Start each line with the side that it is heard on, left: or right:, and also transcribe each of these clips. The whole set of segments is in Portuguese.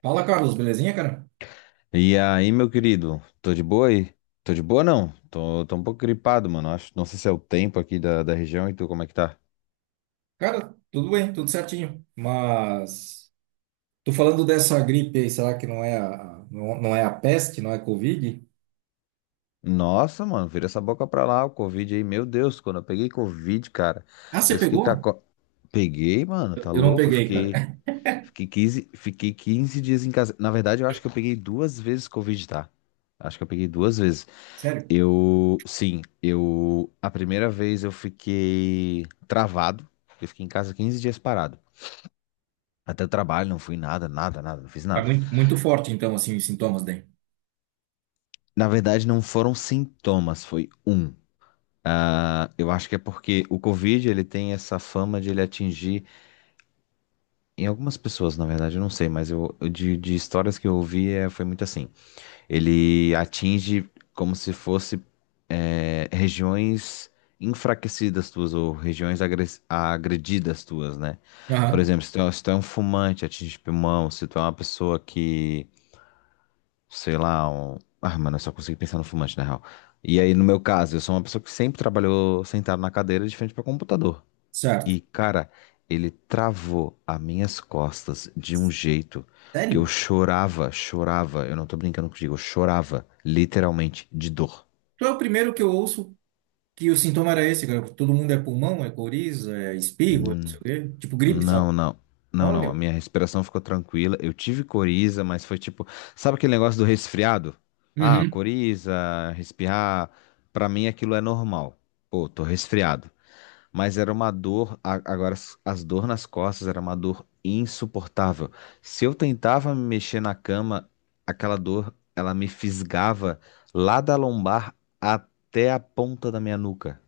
right: Fala, Carlos, belezinha, cara?
left: E aí, meu querido, tô de boa aí? Tô de boa não, tô um pouco gripado, mano, acho, não sei se é o tempo aqui da região e tu, como é que tá?
right: Cara, tudo bem, tudo certinho. Mas tô falando dessa gripe aí, será que não é a, não, não é a peste, não é Covid?
left: Nossa, mano, vira essa boca pra lá, o Covid aí, meu Deus, quando eu peguei Covid, cara,
right: Ah, você
left: eu fiquei com a...
right: pegou?
left: co- Peguei, mano,
right: Eu
left: tá
right: eu não
left: louco?
right: peguei, cara.
left: Fiquei, fiquei quinze, fiquei quinze dias em casa. Na verdade, eu acho que eu peguei duas vezes Covid, tá? Acho que eu peguei duas vezes.
right: Sério?
left: Eu sim, a primeira vez eu fiquei travado, eu fiquei em casa 15 dias parado. Até o trabalho, não fui nada, nada, nada, não fiz
right: É
left: nada.
right: muito, muito forte, então, assim, os sintomas daí.
left: Na verdade, não foram sintomas, foi um. Ah, eu acho que é porque o Covid, ele tem essa fama de ele atingir, em algumas pessoas, na verdade, eu não sei, mas de histórias que eu ouvi, foi muito assim. Ele atinge como se fosse regiões enfraquecidas tuas ou regiões agredidas tuas, né? Por
right: Aham,
left: exemplo, se tu é um fumante, atinge pulmão, se tu é uma pessoa que sei lá, Ah, mano, eu só consigo pensar no fumante, na real. E aí, no meu caso, eu sou uma pessoa que sempre trabalhou sentado na cadeira de frente para computador.
right: certo.
left: E, cara, ele travou as minhas costas de um jeito que eu
right: Sério?
left: chorava, chorava. Eu não tô brincando contigo, eu chorava, literalmente, de dor.
right: Tu é o primeiro que eu ouço que o sintoma era esse, cara. Todo mundo é pulmão, é coriza, é espirro, é não sei o quê. Tipo gripe, sabe?
left: Não, não. Não, não, a
right: Olha.
left: minha respiração ficou tranquila. Eu tive coriza, mas foi tipo, sabe aquele negócio do resfriado? Ah,
right: Uhum.
left: coriza, respirar, pra mim aquilo é normal. Pô, tô resfriado. Mas era uma dor, agora as dor nas costas era uma dor insuportável. Se eu tentava me mexer na cama, aquela dor, ela me fisgava lá da lombar até a ponta da minha nuca.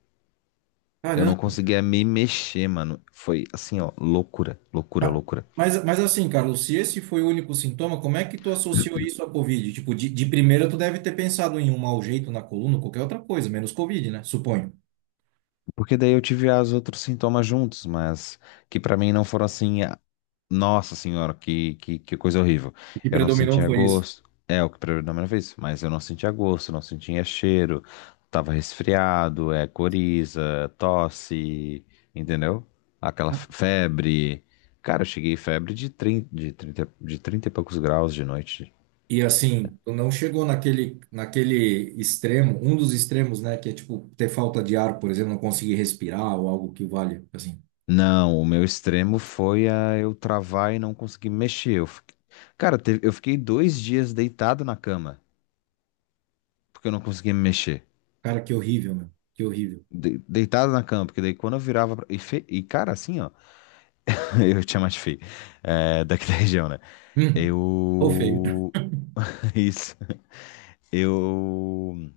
left: Eu
right: Caramba.
left: não conseguia me mexer, mano. Foi assim, ó, loucura, loucura,
right: Ma-
left: loucura.
right: Mas, assim, Carlos, se esse foi o único sintoma, como é que tu associou isso à Covid? Tipo, de primeira tu deve ter pensado em um mau jeito na coluna, qualquer outra coisa, menos Covid, né? Suponho.
left: Porque daí eu tive os outros sintomas juntos, mas que pra mim não foram assim, ah, nossa senhora, que coisa horrível.
right: O que
left: Eu não
right: predominou
left: sentia
right: foi isso.
left: gosto, é o que predominou na primeira vez, mas eu não sentia gosto, não sentia cheiro, tava resfriado, é coriza, tosse, entendeu? Aquela febre. Cara, eu cheguei febre de 30 e poucos graus de noite.
right: E assim, tu não chegou naquele, naquele extremo, um dos extremos, né? Que é tipo ter falta de ar, por exemplo, não conseguir respirar ou algo que valha. Assim,
left: Não, o meu extremo foi a eu travar e não conseguir me mexer. Cara, eu fiquei 2 dias deitado na cama, porque eu não conseguia me mexer.
right: cara, que horrível, meu. Que horrível.
left: Deitado na cama, porque daí quando eu virava. E, cara, assim, ó. Eu tinha mais feio. É, daqui da região, né?
right: Hum, ou feio.
left: Eu. Isso. Eu.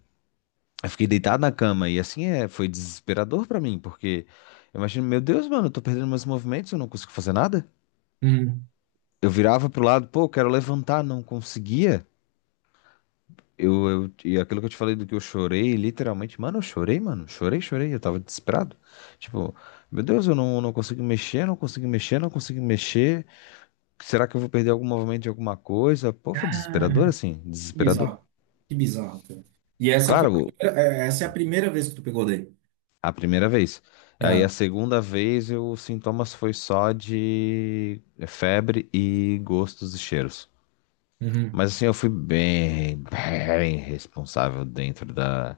left: Eu fiquei deitado na cama e assim foi desesperador pra mim, porque eu imagino, meu Deus, mano, eu tô perdendo meus movimentos, eu não consigo fazer nada.
right: Hum.
left: Eu virava pro lado, pô, eu quero levantar, não conseguia. E aquilo que eu te falei do que eu chorei, literalmente, mano, eu chorei, mano, chorei, chorei, eu tava desesperado. Tipo, meu Deus, eu não consigo mexer, não consigo mexer, não consigo mexer. Será que eu vou perder algum movimento de alguma coisa? Pô, foi desesperador
right: Ah,
left: assim,
right: que
left: desesperador.
right: bizarro. Que bizarro, cara. E essa foi a
left: Claro,
right: primeira- é, essa é a primeira vez que tu pegou daí.
left: a primeira vez. Aí a
right: Ah,
left: segunda vez, os sintomas foi só de febre e gostos e cheiros.
right: uhum.
left: Mas assim, eu fui bem, bem responsável dentro da,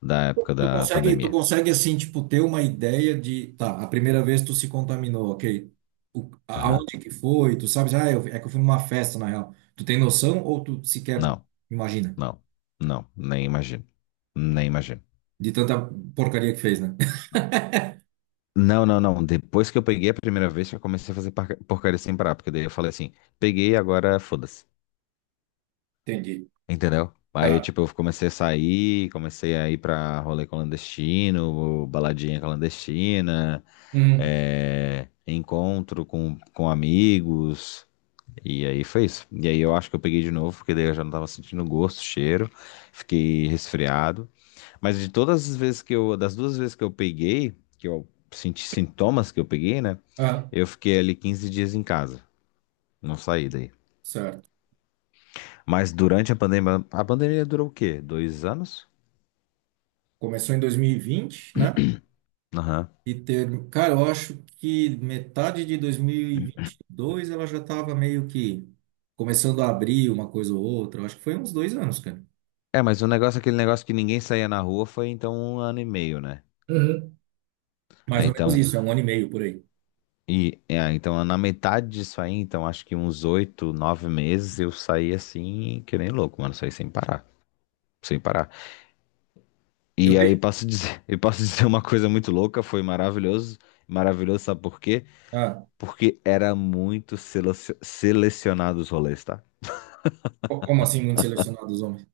left: da época da
right: Tu
left: pandemia.
right: consegue assim, tipo, ter uma ideia de, tá, a primeira vez tu se contaminou, ok? O,
left: Aham.
right: aonde que foi? Tu sabes, ah, eu, é que eu fui numa festa, na real. Tu tem noção ou tu sequer
left: Não.
right: imagina?
left: Não, não, nem imagino. Nem imagino.
right: De tanta porcaria que fez, né?
left: Não, não, não. Depois que eu peguei a primeira vez, que eu comecei a fazer porcaria sem parar. Porque daí eu falei assim, peguei, agora foda-se.
right: Entendi.
left: Entendeu? Aí,
right: Ah,
left: tipo, eu comecei a sair, comecei a ir pra rolê clandestino, baladinha clandestina,
right: uhum.
left: encontro com amigos. E aí foi isso. E aí eu acho que eu peguei de novo, porque daí eu já não tava sentindo gosto, cheiro. Fiquei resfriado. Mas de todas as vezes das duas vezes que eu peguei, que eu senti sintomas que eu peguei, né?
right: Ah,
left: Eu fiquei ali 15 dias em casa, não saí daí.
right: certo.
left: Mas durante a pandemia durou o quê? 2 anos?
right: Começou em 2020, né?
left: Aham.
right: E ter, cara, eu acho que metade de dois mil e vinte e dois ela já tava meio que começando a abrir uma coisa ou outra. Eu acho que foi uns dois anos, cara.
left: É, mas o negócio, aquele negócio que ninguém saía na rua foi então um ano e meio, né? Ah,
right: Mais ou menos
left: então,
right: isso, é um ano e meio por aí.
left: então na metade disso aí, então acho que uns oito, nove meses eu saí assim, que nem louco, mano, saí sem parar, sem parar.
right: Eu
left: E aí
right: tenho.
left: posso dizer, eu posso dizer uma coisa muito louca, foi maravilhoso. Maravilhoso, sabe por quê?
right: Ah,
left: Porque era muito selecionado os rolês, tá?
right: como assim, muito selecionados homens?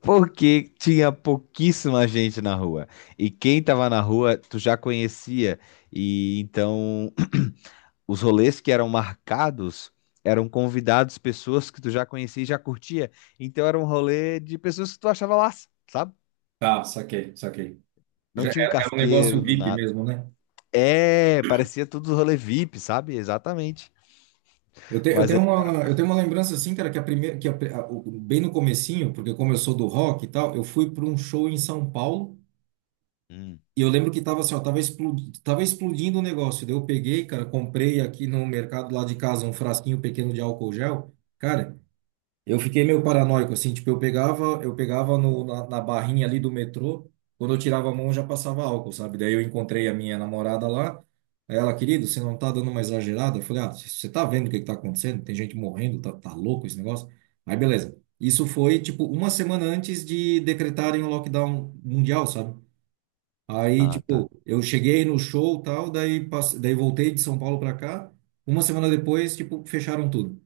left: Porque tinha pouquíssima gente na rua. E quem tava na rua, tu já conhecia. E então, os rolês que eram marcados eram convidados pessoas que tu já conhecia e já curtia. Então era um rolê de pessoas que tu achava lá, sabe?
right: Tá, saquei, saquei.
left: Não
right: Já é,
left: tinha um
right: é um negócio
left: casqueiro do
right: VIP
left: nada.
right: mesmo, né?
left: É, parecia tudo rolê VIP, sabe? Exatamente. Mas aí.
right: Eu tenho uma lembrança assim, cara, que a primeira, que a- o- bem no comecinho, porque como eu sou do rock e tal, eu fui para um show em São Paulo
left: Hum,
right: e eu lembro que tava assim, ó, tava explodindo o negócio. Daí eu peguei, cara, comprei aqui no mercado lá de casa um frasquinho pequeno de álcool gel. Cara, eu fiquei meio paranoico, assim, tipo, eu pegava no, na, na barrinha ali do metrô, quando eu tirava a mão já passava álcool, sabe? Daí eu encontrei a minha namorada lá, aí ela, querido, você não tá dando uma exagerada? Eu falei, ah, você tá vendo o que que tá acontecendo? Tem gente morrendo, tá, tá louco esse negócio? Aí beleza. Isso foi, tipo, uma semana antes de decretarem o lockdown mundial, sabe? Aí,
left: ah, tá.
right: tipo, eu cheguei no show e tal, daí, passe... daí voltei de São Paulo pra cá, uma semana depois, tipo, fecharam tudo.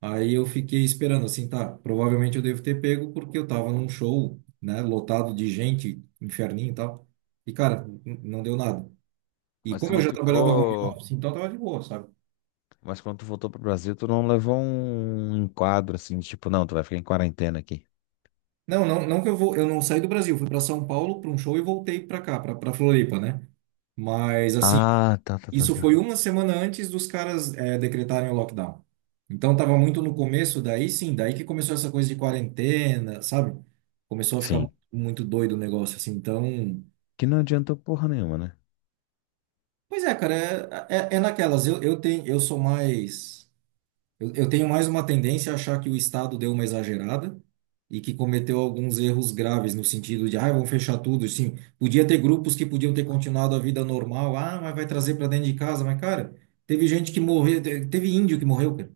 right: Aí eu fiquei esperando, assim, tá, provavelmente eu devo ter pego porque eu tava num show, né, lotado de gente, inferninho e tal. E, cara, não deu nada. E
left: Mas tu
right: como eu
left: não
right: já trabalhava home
left: ficou.
right: office, então tava de boa, sabe?
left: Mas quando tu voltou pro Brasil, tu não levou um enquadro assim, tipo, não, tu vai ficar em quarentena aqui.
right: Não, não, não que eu vou, eu não saí do Brasil, fui para São Paulo para um show e voltei para cá, para Floripa, né? Mas, assim,
left: Ah, tá, tá, tá,
right: isso foi
left: tá.
right: uma semana antes dos caras, decretarem o lockdown. Então tava muito no começo, daí sim, daí que começou essa coisa de quarentena, sabe? Começou a ficar
left: Sim.
right: muito doido o negócio, assim, então...
left: Que não adiantou porra nenhuma, né?
right: Pois é, cara, é, é, é naquelas. Eu tenho, eu sou mais. Eu tenho mais uma tendência a achar que o Estado deu uma exagerada e que cometeu alguns erros graves no sentido de, ah, vão fechar tudo. Sim, podia ter grupos que podiam ter continuado a vida normal. Ah, mas vai trazer para dentro de casa. Mas, cara, teve gente que morreu, teve índio que morreu, cara.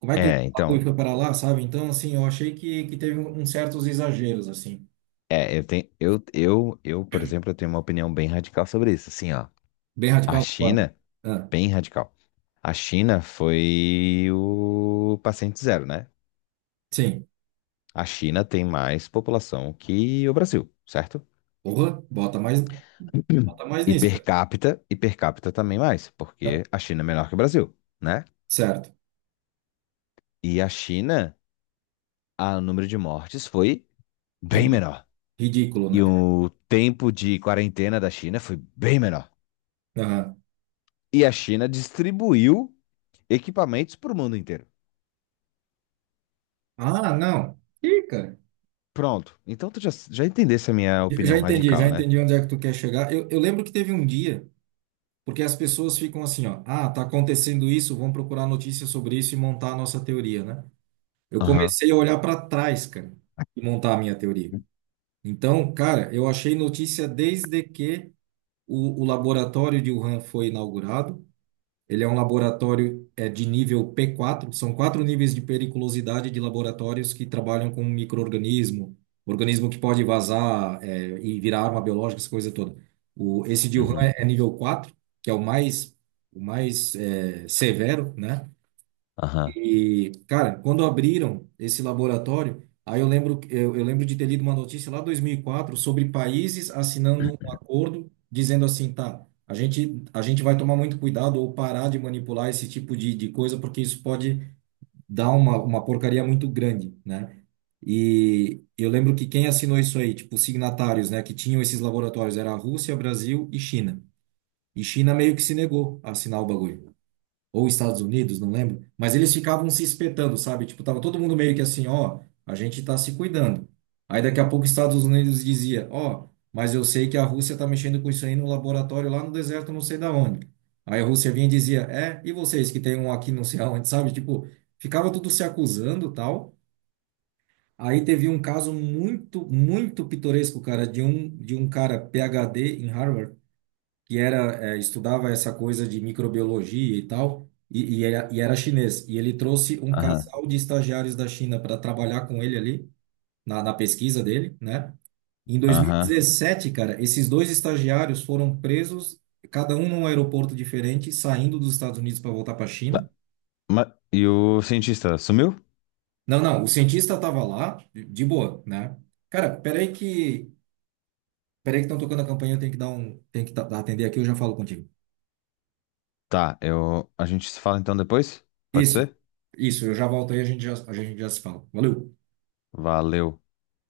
right: Como é que o
left: É,
right: bagulho
left: então.
right: foi para lá, sabe? Então, assim, eu achei que teve um, uns certos exageros, assim.
left: É, eu tenho. Por exemplo, eu tenho uma opinião bem radical sobre isso. Assim, ó.
right: Bem
left: A
right: radical, claro.
left: China,
right: Ah,
left: bem radical. A China foi o paciente zero, né?
right: sim.
left: A China tem mais população que o Brasil, certo?
right: Porra, bota mais
left: E
right: nisso,
left: per
right: cara.
left: capita, também mais,
right: Tá,
left: porque a China é menor que o Brasil, né?
right: certo.
left: E a China, o número de mortes foi bem
right: Ri-
left: menor.
right: Ridículo,
left: E
right: né?
left: o tempo de quarentena da China foi bem menor.
right: Aham.
left: E a China distribuiu equipamentos para o mundo inteiro.
right: Ah, não. Ih, cara.
left: Pronto. Então tu já, entendesse a minha
right: Eu já
left: opinião
right: entendi, já
left: radical, né?
right: entendi onde é que tu quer chegar. Eu lembro que teve um dia, porque as pessoas ficam assim, ó, ah, tá acontecendo isso, vamos procurar notícias sobre isso e montar a nossa teoria, né? Eu
left: Aham.
right: comecei a olhar para trás, cara, e montar a minha teoria. Então, cara, eu achei notícia desde que o laboratório de Wuhan foi inaugurado. Ele é um laboratório é, de nível P4, são quatro níveis de periculosidade de laboratórios que trabalham com micro-organismo, organismo que pode vazar é, e virar arma biológica, essa coisa toda. O, esse de Wuhan
left: Uhum.
right: é, é nível 4, que é o mais é, severo, né?
left: Aham.
right: E, cara, quando abriram esse laboratório, aí eu lembro de ter lido uma notícia lá em 2004 sobre países assinando um acordo dizendo assim, tá, a gente vai tomar muito cuidado ou parar de manipular esse tipo de coisa, porque isso pode dar uma porcaria muito grande, né? E eu lembro que quem assinou isso aí, tipo, signatários, né, que tinham esses laboratórios, era a Rússia, Brasil e China. E China meio que se negou a assinar o bagulho ou Estados Unidos, não lembro, mas eles ficavam se espetando, sabe? Tipo, tava todo mundo meio que assim, ó, a gente tá se cuidando. Aí daqui a pouco os Estados Unidos dizia, ó, mas eu sei que a Rússia tá mexendo com isso aí no laboratório lá no deserto, não sei da onde. Aí a Rússia vinha e dizia, é, e vocês que tem um aqui não sei aonde, sabe? Tipo, ficava tudo se acusando, tal. Aí teve um caso muito, muito pitoresco, cara, de um cara PhD em Harvard que era, é, estudava essa coisa de microbiologia e tal, era, e era chinês. E ele trouxe um
left: Aham.
right: casal de estagiários da China para trabalhar com ele ali, na, na pesquisa dele, né? Em
left: Aham.
right: 2017, cara, esses dois estagiários foram presos, cada um num aeroporto diferente, saindo dos Estados Unidos para voltar para a China.
left: Tá. E o cientista sumiu?
right: Não, não, o cientista estava lá, de boa, né? Cara, peraí que. Peraí que estão tocando a campainha, eu tenho que dar um. Tenho que atender aqui, eu já falo contigo.
left: Tá, a gente se fala então depois? Pode
right: Isso,
left: ser?
right: isso, eu já volto aí, a gente já se fala. Valeu!
left: Valeu.